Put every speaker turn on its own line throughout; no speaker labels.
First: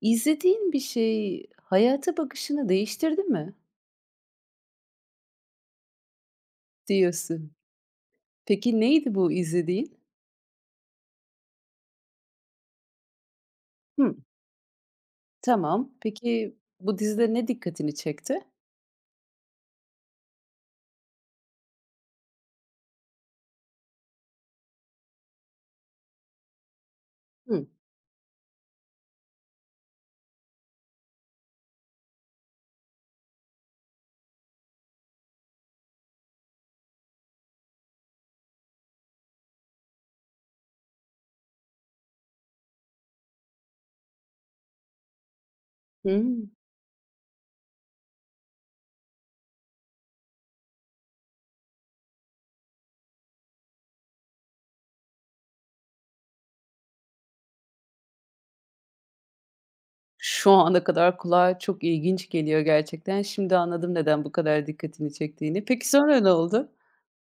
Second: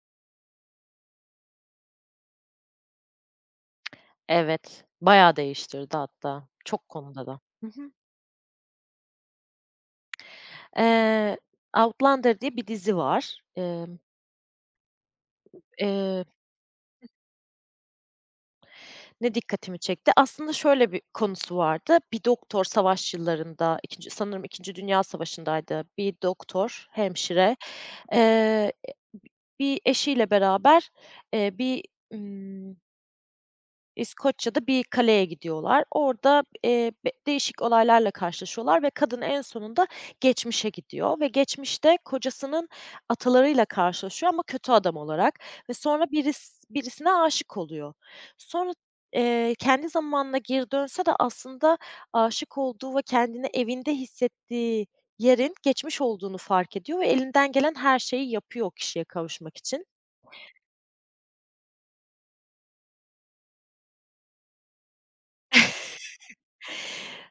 İzlediğin bir şey hayata bakışını değiştirdi mi
Evet, bayağı değiştirdi hatta çok konuda da.
diyorsun.
Hı hı.
Peki neydi bu izlediğin?
Eee, Outlander diye bir dizi var.
Hımm, tamam.
Eee,
Peki bu dizide ne dikkatini çekti?
Ne dikkatimi çekti? Aslında şöyle bir konusu vardı. Bir doktor savaş yıllarında, 2. sanırım 2. Dünya Savaşı'ndaydı. Bir doktor, hemşire,
Hımm.
e bi bir eşiyle beraber, eee, bir, ımm İskoçya'da bir kaleye gidiyorlar. Orada, be değişik olaylarla karşılaşıyorlar ve kadın en sonunda geçmişe gidiyor ve geçmişte kocasının atalarıyla karşılaşıyor ama kötü adam olarak ve sonra
Hımm.
birisine aşık oluyor. Sonra, kendi zamanına geri dönse de aslında aşık olduğu ve kendini evinde hissettiği yerin geçmiş olduğunu fark ediyor ve elinden gelen her şeyi yapıyor o kişiye kavuşmak için.
Şu ana kadar kulağa çok ilginç geliyor gerçekten. Şimdi anladım neden bu kadar dikkatini çektiğini. Peki sonra ne oldu?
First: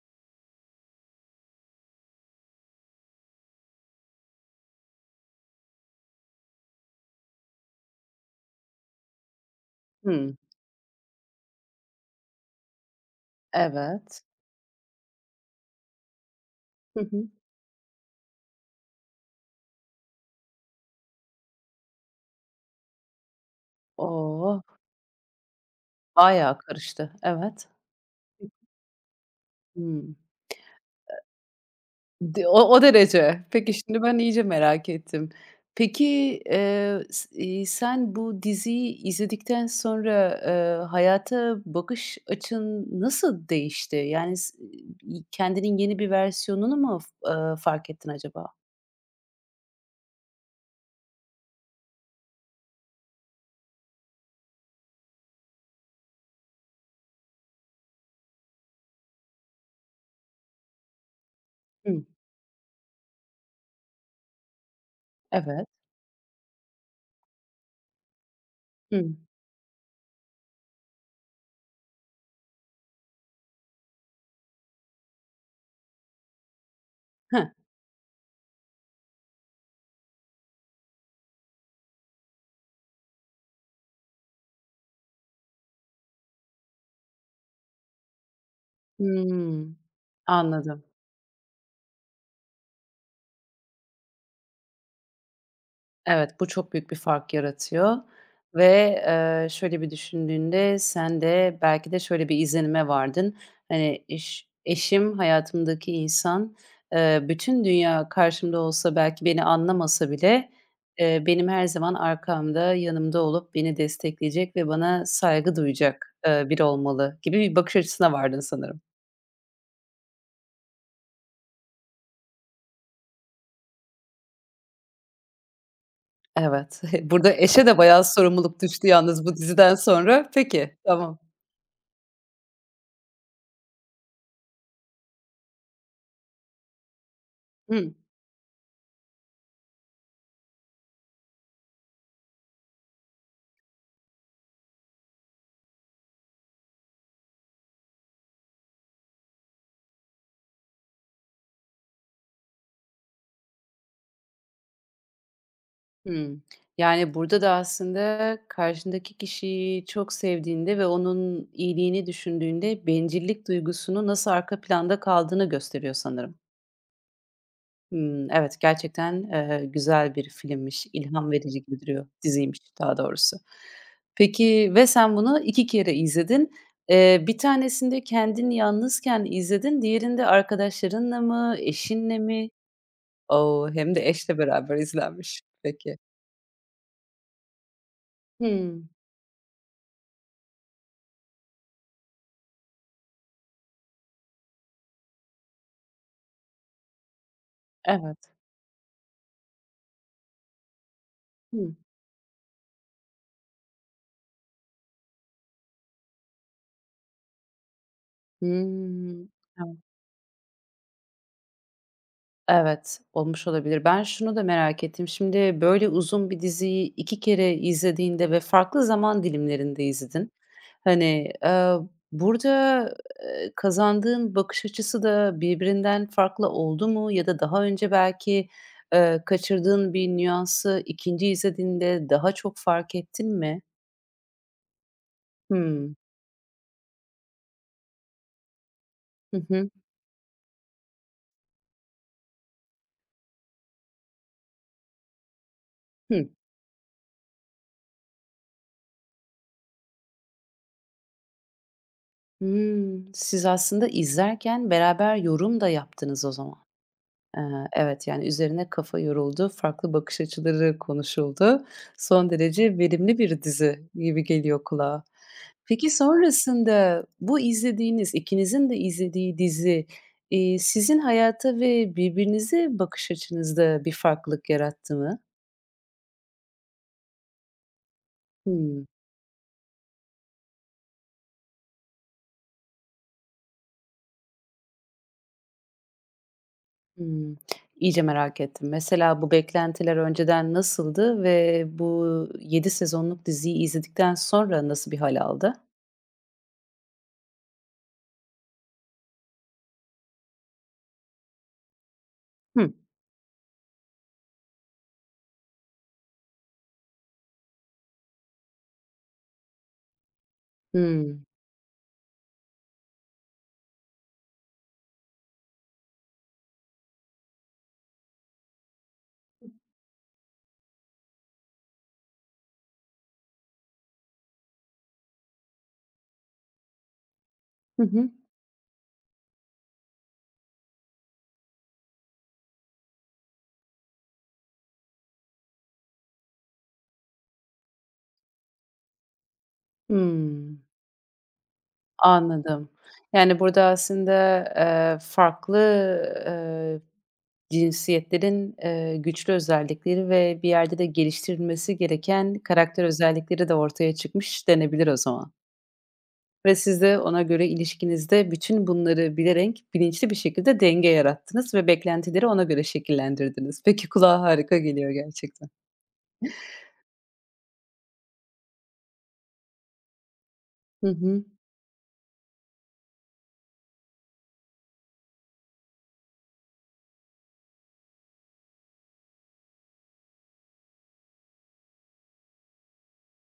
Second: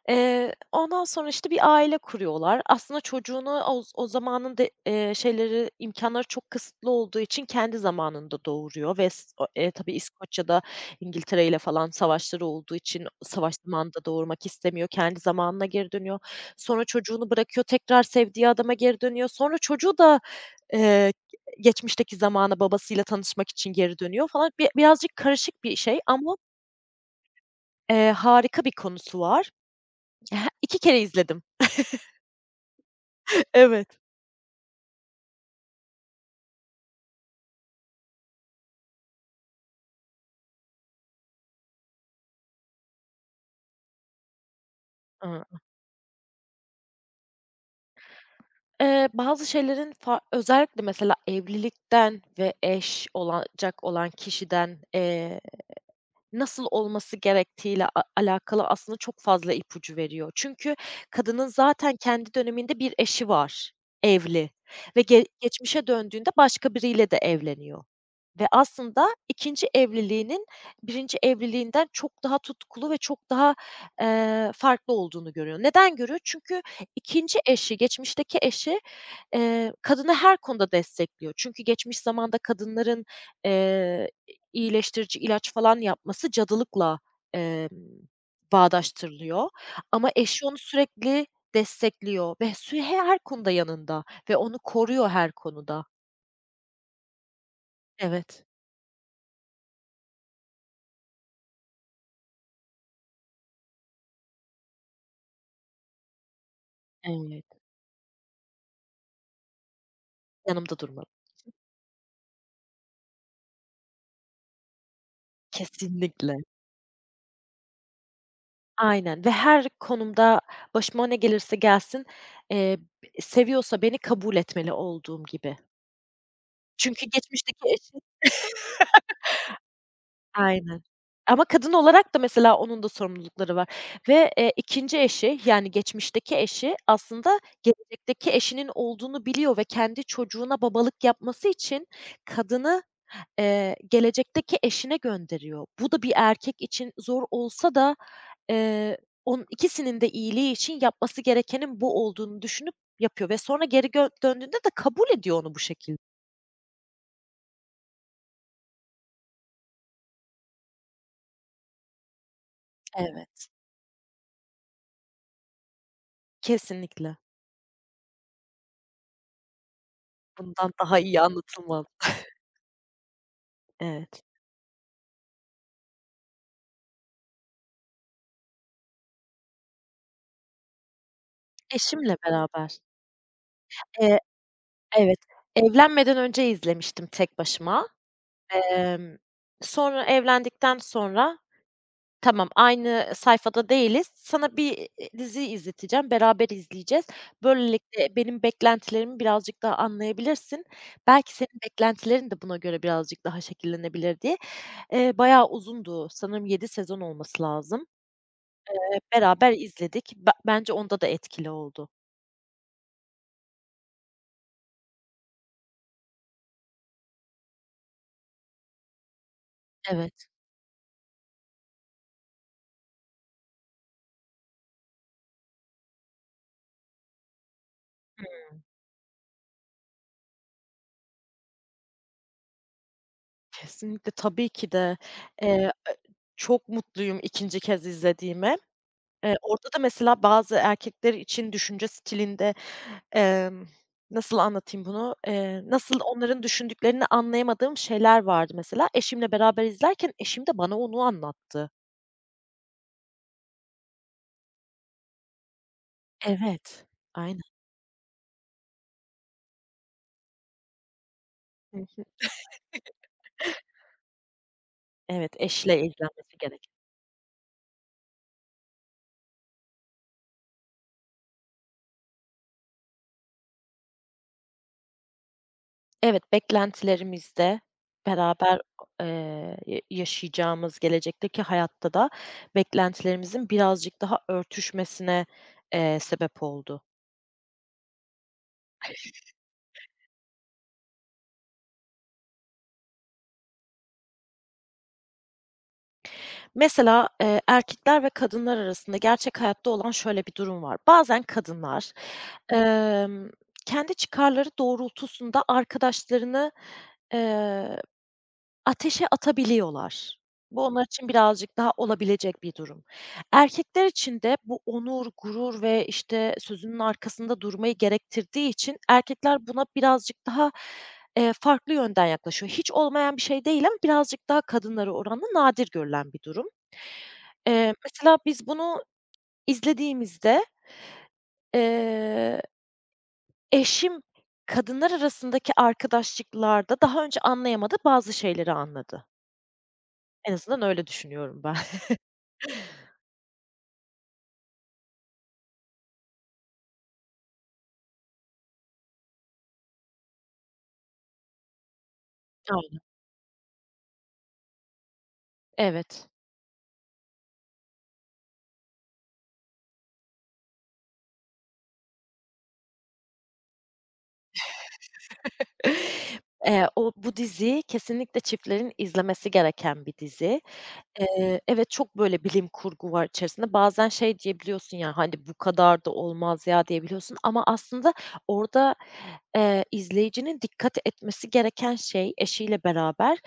Ondan sonra, işte, bir aile kuruyorlar. Aslında çocuğunu o zamanın de şeyleri, imkanları çok kısıtlı olduğu için kendi zamanında doğuruyor ve s o tabii
Hımm.
İskoçya'da İngiltere ile falan savaşları olduğu için savaş zamanında
Evet.
doğurmak istemiyor. Kendi zamanına geri dönüyor. Sonra
Hı hı.
çocuğunu bırakıyor, tekrar sevdiği adama geri dönüyor. Sonra çocuğu da, eee, geçmişteki zamana babasıyla tanışmak için geri dönüyor falan.
Oh,
Birazcık karışık bir şey ama,
bayağı karıştı. Evet.
harika bir konusu var.
Hımm.
He, 2 kere izledim.
D o o derece. Peki,
Evet.
şimdi ben iyice merak ettim. Peki, sen bu diziyi izledikten sonra, hayata bakış açın nasıl değişti? Yani
Iıı,
kendinin yeni bir versiyonunu mu f fark ettin acaba?
Bazı şeylerin özellikle mesela evlilikten ve eş olacak olan kişiden, nasıl olması gerektiğiyle alakalı aslında çok fazla ipucu veriyor. Çünkü kadının zaten
Hımm.
kendi döneminde bir eşi var, evli ve
Evet.
geçmişe döndüğünde başka biriyle de evleniyor. Ve aslında
Hımm.
ikinci evliliğinin birinci evliliğinden çok daha tutkulu ve çok daha, farklı olduğunu görüyor. Neden görüyor? Çünkü ikinci
Heh.
eşi, geçmişteki eşi, kadını her konuda destekliyor. Çünkü geçmiş zamanda kadınların, eee, iyileştirici ilaç falan yapması cadılıkla, emm, bağdaştırılıyor
Hımm.
ama eşi onu
Anladım.
sürekli destekliyor ve sü her konuda yanında ve onu koruyor her konuda.
Evet, bu çok büyük bir fark yaratıyor
Evet.
ve, şöyle bir düşündüğünde sen de belki de şöyle bir izlenime vardın. Hani, eşim, hayatımdaki insan,
Evet,
bütün dünya karşımda olsa belki beni anlamasa bile,
yanımda durma.
benim her zaman arkamda, yanımda olup beni destekleyecek ve bana saygı duyacak,
Kesinlikle.
biri olmalı gibi bir bakış açısına vardın sanırım.
Aynen ve her konumda başıma ne gelirse gelsin, b seviyorsa beni kabul etmeli olduğum gibi.
Evet,
Çünkü
burada eşe
geçmişteki
de
eşim.
bayağı sorumluluk düştü yalnız bu diziden sonra. Peki,
Aynen.
tamam.
Ama kadın olarak da mesela onun da sorumlulukları var ve, 2'nci eşi, yani geçmişteki eşi aslında
Hı.
gelecekteki eşinin olduğunu biliyor ve kendi çocuğuna babalık yapması için kadını gelecekteki eşine gönderiyor. Bu da bir erkek için zor olsa da, eee, onun ikisinin de iyiliği için yapması gerekenin bu olduğunu düşünüp yapıyor ve sonra geri döndüğünde de kabul ediyor onu bu şekilde.
Hımm. Yani, burada da aslında karşındaki kişiyi çok sevdiğinde ve onun iyiliğini düşündüğünde bencillik
Evet.
duygusunun nasıl arka planda kaldığını gösteriyor sanırım.
Kesinlikle.
Hımm, evet, gerçekten, güzel bir
Bundan
filmmiş,
daha iyi
ilham verici gibi
anlatılmaz.
duruyor, diziymiş daha doğrusu.
Evet.
Peki ve sen bunu 2 kere izledin. Bir tanesinde kendin yalnızken izledin, diğerinde arkadaşlarınla mı,
Eşimle
eşinle mi?
beraber.
O! Hem de
Eee,
eşle beraber
evet,
izlenmiş. Peki.
evlenmeden önce izlemiştim tek başıma.
Hımm,
Emm, Sonra evlendikten sonra. Tamam, aynı sayfada değiliz. Sana bir, dizi izleteceğim, beraber izleyeceğiz. Böylelikle
evet.
benim beklentilerimi birazcık daha anlayabilirsin. Belki senin
Hıı.
beklentilerin de buna göre birazcık daha şekillenebilir diye. Bayağı uzundu, sanırım 7 sezon olması lazım.
Hımm.
Beraber
Ev
izledik. Bence onda da etkili oldu.
evet, olmuş olabilir. Ben şunu da merak ettim. Şimdi böyle uzun bir diziyi 2 kere izlediğinde ve farklı zaman dilimlerinde
Evet,
izledin. Hani, burada, kazandığın bakış açısı da birbirinden farklı oldu mu ya da daha önce belki, kaçırdığın bir nüansı ikinci izlediğinde daha çok fark ettin mi?
kesinlikle, tabii ki de. Eee,
Hımm.
Çok mutluyum ikinci kez izlediğime.
Hı
Orada
hı.
da mesela bazı erkekler için düşünce stilinde, emm, nasıl anlatayım bunu? Nasıl
Hıı.
onların düşündüklerini anlayamadığım şeyler vardı mesela. Eşimle beraber izlerken eşim de bana onu anlattı.
Hımm. Siz aslında izlerken beraber yorum da yaptınız o zaman.
Evet. Aynen.
Evet, yani, üzerine kafa yoruldu, farklı bakış açıları konuşuldu.
Hı hı.
Son derece verimli bir dizi gibi geliyor kulağa.
Evet, eşle
Peki,
izlenmesi gereken.
sonrasında bu izlediğiniz, ikinizin de izlediği dizi, sizin hayata ve birbirinize bakış açınızda bir farklılık yarattı mı?
Evet, beklentilerimizde beraber,
Hımm,
yaşayacağımız gelecekteki hayatta da beklentilerimizin birazcık daha örtüşmesine, sebep oldu.
hımm. İyice merak ettim. Mesela bu beklentiler önceden nasıldı ve bu 7 sezonluk diziyi izledikten sonra nasıl bir hal aldı?
Mesela, erkekler ve kadınlar arasında gerçek hayatta olan şöyle bir durum var. Bazen kadınlar,
Hımm.
emm, kendi çıkarları doğrultusunda arkadaşlarını, eee, ateşe atabiliyorlar. Bu onlar için
Hımm.
birazcık daha olabilecek bir durum. Erkekler için de bu onur, gurur ve, işte, sözünün arkasında durmayı gerektirdiği için erkekler buna birazcık daha, farklı yönden yaklaşıyor. Hiç olmayan bir şey değil ama birazcık daha kadınlara oranla nadir görülen bir durum. Mesela biz bunu izlediğimizde, eee, eşim kadınlar arasındaki arkadaşlıklarda daha önce anlayamadığı bazı şeyleri anladı. En
Hımm,
azından öyle düşünüyorum ben.
anladım. Yani, burada aslında, farklı, eee, cinsiyetlerin, güçlü özellikleri ve bir yerde de geliştirilmesi gereken
Aynen.
karakter özellikleri de ortaya çıkmış denebilir o zaman
Evet.
ve siz de ona göre ilişkinizde bütün bunları bilerek bilinçli bir şekilde denge yarattınız ve beklentileri ona göre şekillendirdiniz. Peki, kulağa harika geliyor gerçekten.
O Bu dizi kesinlikle çiftlerin izlemesi gereken bir dizi.
Hı hı.
Evet, çok böyle bilim kurgu var içerisinde. Bazen şey diyebiliyorsun ya, hani, "Bu kadar da olmaz ya." diyebiliyorsun ama aslında orada, izleyicinin dikkat etmesi gereken şey eşiyle beraber,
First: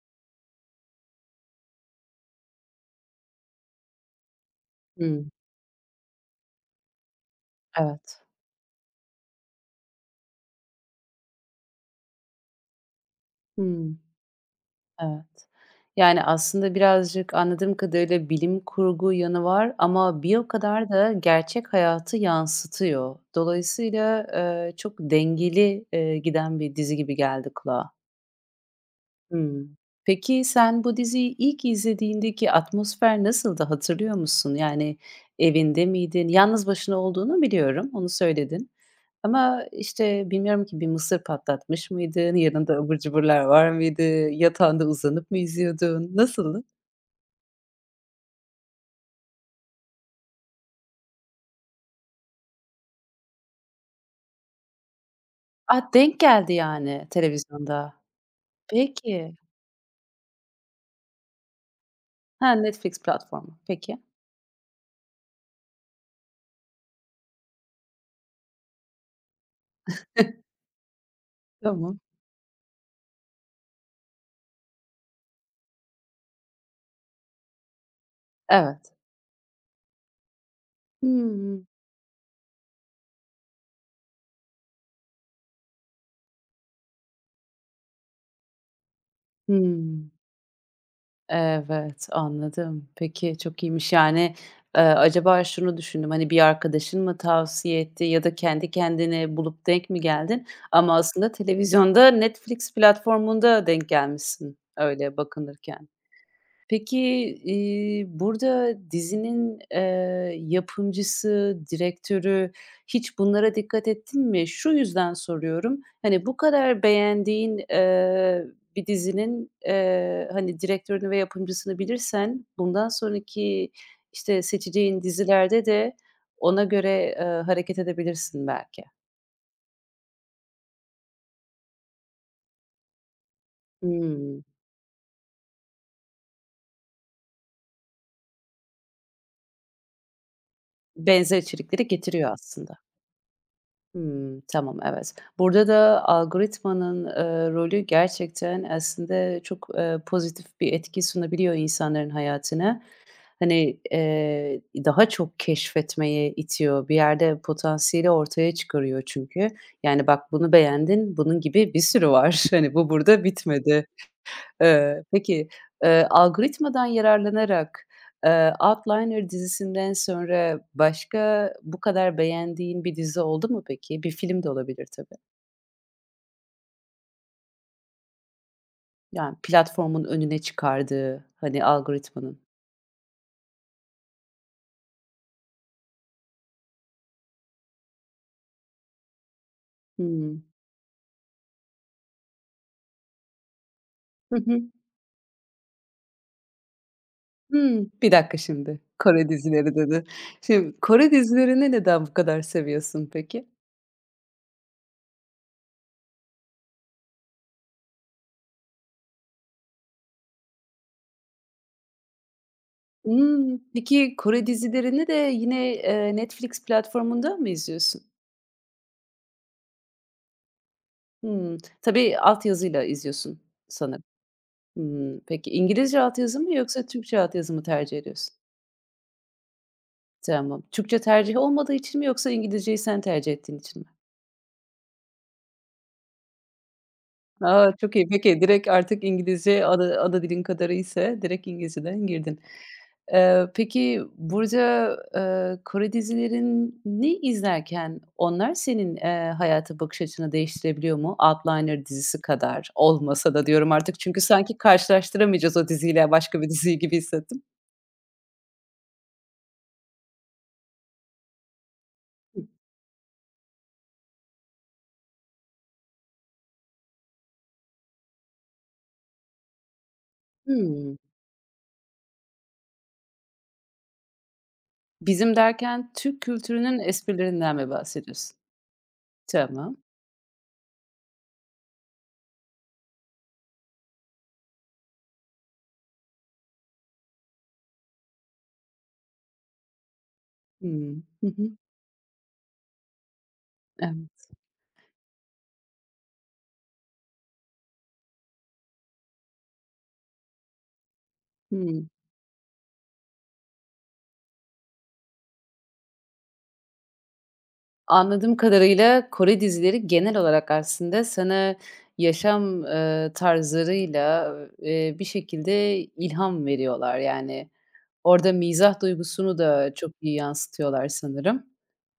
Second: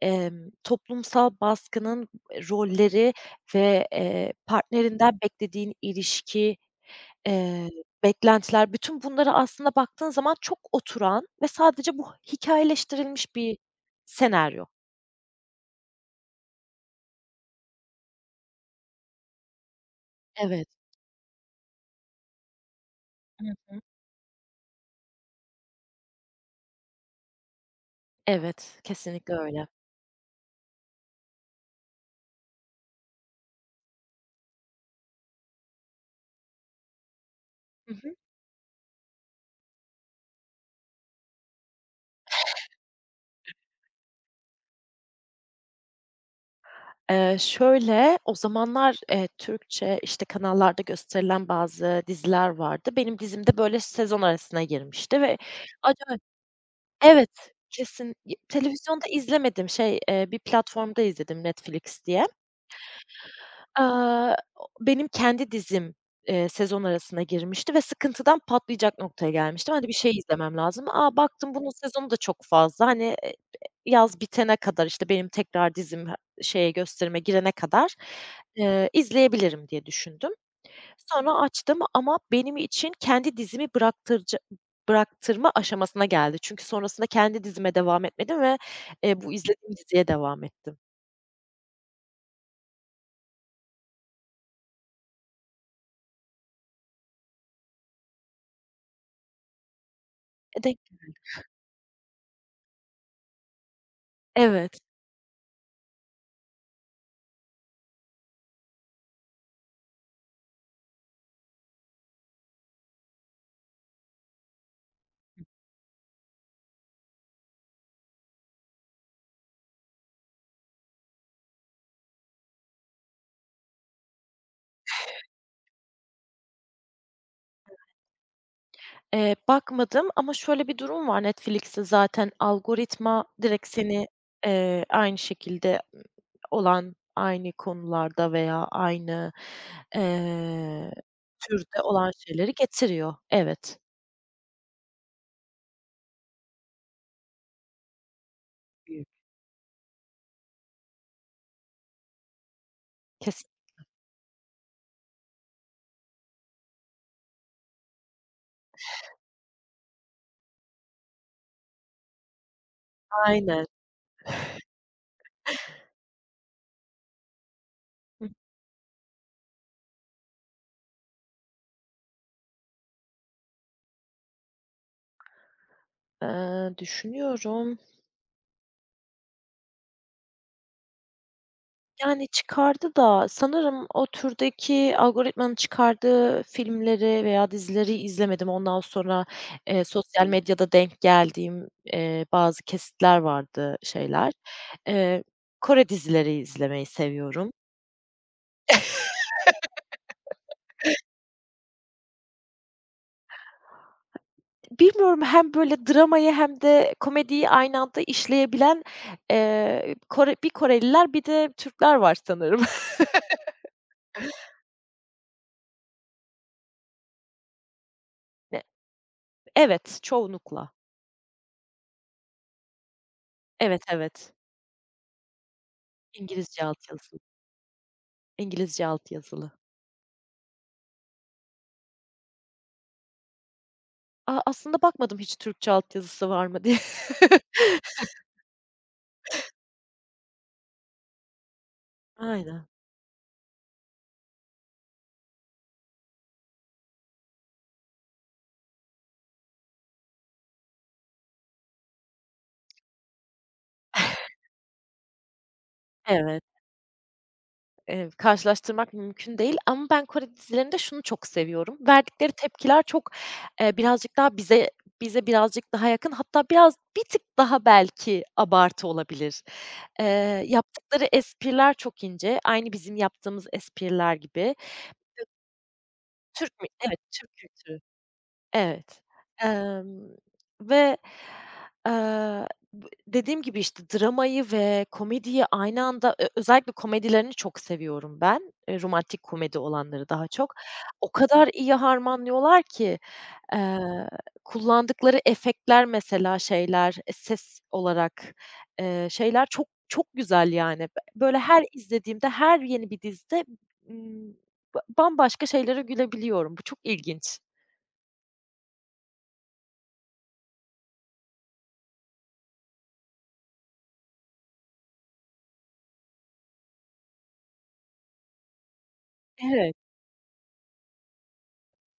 toplumsal baskının rolleri ve, partnerinden
Hımm,
beklediğin ilişki, eee,
evet.
beklentiler, bütün bunları aslında baktığın zaman çok oturan ve sadece bu hikayeleştirilmiş bir
Hımm.
senaryo.
Evet. Yani, aslında birazcık anladığım kadarıyla bilim kurgu yanı var ama bir o
Evet.
kadar da gerçek hayatı yansıtıyor.
Hı.
Dolayısıyla, çok dengeli, giden bir dizi gibi geldi kulağa.
Evet, kesinlikle öyle.
Hımm. Peki, sen bu diziyi ilk izlediğindeki atmosfer nasıldı, hatırlıyor musun? Yani, evinde miydin? Yalnız başına olduğunu biliyorum,
Hı
onu
hı.
söyledin. Ama, işte, bilmiyorum ki bir mısır patlatmış mıydın? Yanında abur cuburlar var mıydı? Yatağında uzanıp mı izliyordun? Nasıldı?
Şöyle, o zamanlar, Türkçe, işte, kanallarda gösterilen bazı diziler vardı. Benim dizim de böyle sezon arasına girmişti ve
A, denk
acayip.
geldi yani
Evet,
televizyonda.
kesin. Televizyonda
Peki.
izlemedim, şey, bir platformda izledim Netflix diye.
Ha, Netflix platformu. Peki.
O benim kendi dizim, sezon arasına girmişti ve sıkıntıdan patlayacak noktaya gelmiştim. Hani, bir şey izlemem lazım. A, baktım bunun
Tamam.
sezonu da çok fazla. Hani, yaz bitene kadar, işte, benim tekrar dizim gösterime girene kadar,
Evet.
izleyebilirim diye düşündüm. Sonra
Hımm.
açtım ama benim için kendi dizimi bıraktırma aşamasına geldi. Çünkü sonrasında kendi dizime devam etmedim ve, bu izlediğim diziye
Hımm.
devam ettim.
Evet, anladım. Peki, çok iyiymiş. Yani, acaba şunu düşündüm, hani, bir arkadaşın mı tavsiye etti ya da kendi kendine bulup denk mi geldin?
E, denk
Ama aslında televizyonda Netflix platformunda denk gelmişsin
Evet.
öyle bakınırken. Peki, burada dizinin, yapımcısı, direktörü hiç bunlara dikkat ettin mi? Şu yüzden soruyorum, hani, bu kadar beğendiğin, bir dizinin, hani, direktörünü ve yapımcısını bilirsen bundan sonraki, işte, seçeceğin dizilerde de ona göre, hareket edebilirsin belki.
Bakmadım ama şöyle bir durum var Netflix'te zaten algoritma direkt seni,
Hımm.
aynı şekilde olan, aynı konularda veya aynı, eee,
Benzer
türde
içerikleri
olan
getiriyor
şeyleri
aslında.
getiriyor. Evet.
Hımm, tamam, evet. Burada da algoritmanın, rolü gerçekten
Büyük.
aslında çok, pozitif bir etki sunabiliyor insanların hayatına.
Kesin.
Hani, daha çok keşfetmeye itiyor. Bir yerde potansiyeli ortaya çıkarıyor çünkü. Yani, "Bak, bunu beğendin, bunun gibi bir sürü var. Hani, bu burada
Aynen.
bitmedi." Peki, algoritmadan yararlanarak,
Hı.
Outlander dizisinden sonra başka bu kadar beğendiğin bir dizi oldu mu peki? Bir film de olabilir tabii.
Düşünüyorum.
Yani platformun önüne çıkardığı, hani,
Yani,
algoritmanın.
çıkardı da sanırım o türdeki algoritmanın çıkardığı filmleri veya dizileri izlemedim. Ondan sonra, sosyal
Hımm.
medyada denk geldiğim, bazı kesitler vardı, şeyler.
Hı hı.
Eee, Kore dizileri izlemeyi seviyorum.
Hımm. Bir dakika şimdi, Kore dizileri dedin. Şimdi Kore dizilerini neden bu kadar seviyorsun peki?
Bilmiyorum, hem böyle dramayı hem de komediyi aynı anda işleyebilen, Kore bir Koreliler bir de Türkler var sanırım.
Hımm. Peki Kore dizilerini de yine, Netflix platformundan mı izliyorsun?
E evet, çoğunlukla.
Hımm. Tabii, altyazıyla izliyorsun
Evet,
sanırım.
evet.
Hımm. Peki, İngilizce altyazı mı
İngilizce
yoksa
altyazılı.
Türkçe altyazı mı tercih ediyorsun?
İngilizce altyazılı.
Tamam. Türkçe tercih olmadığı için mi yoksa İngilizceyi sen tercih ettiğin için mi?
A, aslında bakmadım hiç Türkçe altyazısı var mı diye.
A, çok iyi. Peki, direkt artık İngilizce ana dilin kadarı ise direkt İngilizceden girdin.
Aynen.
Peki burada, Kore dizilerini izlerken onlar senin, hayata bakış açını değiştirebiliyor mu? Outlander dizisi kadar olmasa da diyorum artık çünkü sanki karşılaştıramayacağız o diziyle başka
Evet.
bir diziyi gibi hissettim.
Karşılaştırmak mümkün değil ama ben Kore dizilerinde şunu çok seviyorum. Verdikleri tepkiler çok, birazcık daha bize birazcık daha yakın hatta biraz bir tık daha belki abartı olabilir. Eee,
Hımm.
Yaptıkları espriler çok ince, aynı bizim yaptığımız espriler gibi.
"Bizim" derken Türk
Türk mü?
kültürünün
Evet, Türk
esprilerinden mi
kültürü.
bahsediyorsun?
Evet,
Tamam.
emm, ve, eee, b dediğim gibi, işte, dramayı ve komediyi aynı anda özellikle komedilerini çok seviyorum ben, romantik komedi olanları daha çok.
Hımm.
O
Hı
kadar
hı.
iyi harmanlıyorlar ki, eee,
Evet.
kullandıkları efektler mesela şeyler, ses olarak, şeyler çok çok güzel yani. Böyle her
Hımm.
izlediğimde, her yeni bir dizide, ımm, ba bambaşka şeylere gülebiliyorum. Bu çok ilginç.
Anladığım kadarıyla Kore dizileri genel olarak aslında sana yaşam, tarzlarıyla, bir şekilde ilham veriyorlar. Yani, orada mizah duygusunu da
Evet.
çok iyi yansıtıyorlar sanırım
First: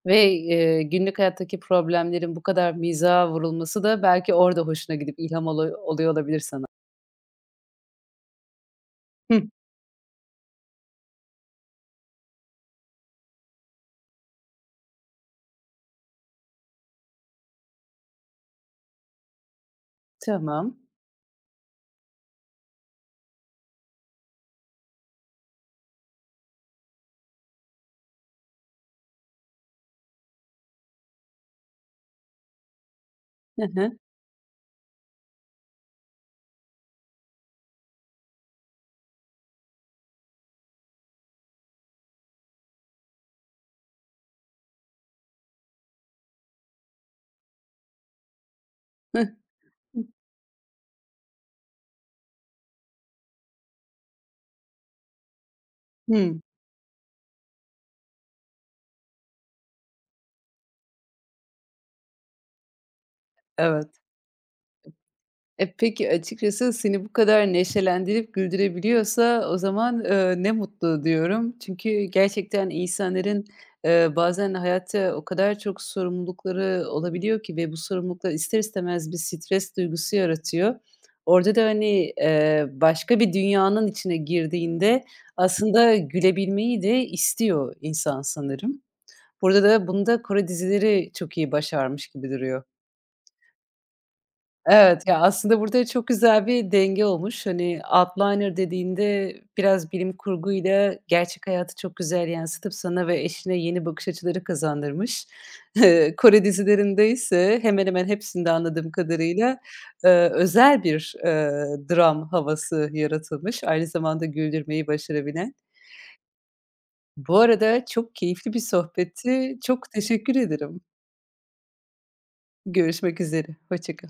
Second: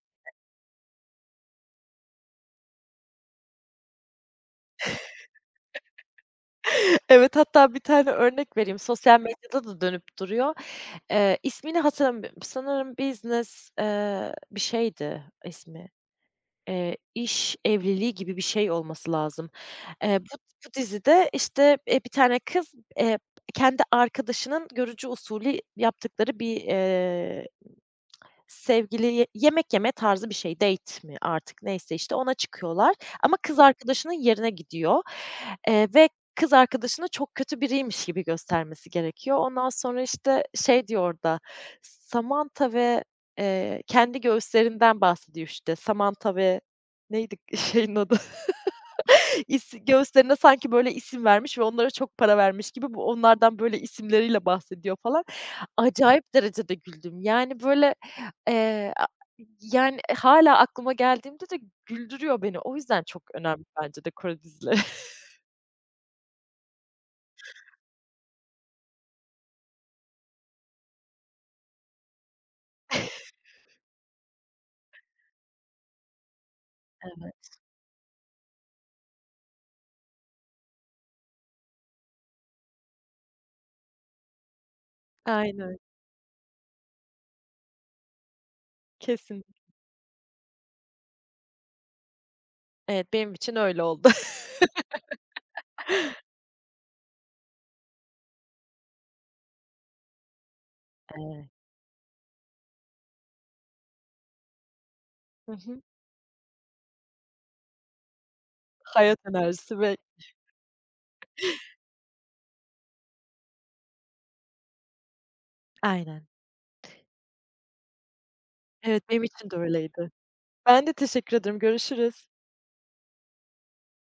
ve, günlük hayattaki problemlerin bu kadar mizaha vurulması da belki orada hoşuna gidip ilham oluyor olabilir sana.
Evet, hatta bir tane örnek vereyim. Sosyal
Hıh,
medyada da dönüp duruyor. İsmini hatırlamıyorum. Sanırım Business, bir şeydi ismi. İş Evliliği gibi bir şey olması lazım. Eee, bu Bu
tamam.
dizide, işte, bir tane kız, eee, kendi arkadaşının görücü usulü yaptıkları bir, sevgili yemek yeme tarzı bir şey, date mi artık neyse işte ona çıkıyorlar ama kız
Hı hı.
arkadaşının yerine gidiyor, ve kız arkadaşını çok kötü biriymiş gibi göstermesi gerekiyor. Ondan sonra, işte, şey diyor orada, Samantha ve, kendi göğüslerinden bahsediyor, işte, Samantha ve neydi şeyin adı?
Hıh.
Göğüslerine sanki böyle isim vermiş ve onlara çok para vermiş gibi bu onlardan böyle isimleriyle bahsediyor falan. Acayip
Hımm.
derecede güldüm. Yani böyle, a yani hâlâ aklıma geldiğimde de güldürüyor beni. O yüzden çok önemli
Evet.
bence de Kore dizileri.
E, peki, açıkçası seni bu kadar neşelendirip güldürebiliyorsa o zaman, ne mutlu diyorum. Çünkü gerçekten
Evet,
insanların, bazen hayatta o kadar çok sorumlulukları olabiliyor ki ve bu sorumluluklar ister istemez bir stres duygusu yaratıyor. Orada da, hani, başka bir dünyanın içine girdiğinde
aynen.
aslında gülebilmeyi de istiyor insan sanırım.
Kesin.
Burada da bunu da Kore dizileri çok iyi başarmış gibi duruyor.
Evet, benim için öyle oldu. Evet.
Evet, ya, aslında burada çok güzel bir denge olmuş. Hani, outliner dediğinde biraz bilim kurguyla gerçek hayatı çok güzel yansıtıp sana ve eşine yeni bakış açıları kazandırmış.
Hı hı.
Kore dizilerinde ise hemen hemen hepsinde anladığım
Hayat
kadarıyla,
enerjisi ve.
özel bir, dram havası yaratılmış. Aynı zamanda güldürmeyi başarabilen.
Aynen.
Bu arada çok keyifli bir
Evet, benim için de
sohbetti. Çok
öyleydi.
teşekkür ederim.
Ben de teşekkür ederim. Görüşürüz.
Görüşmek üzere. Hoşça kal.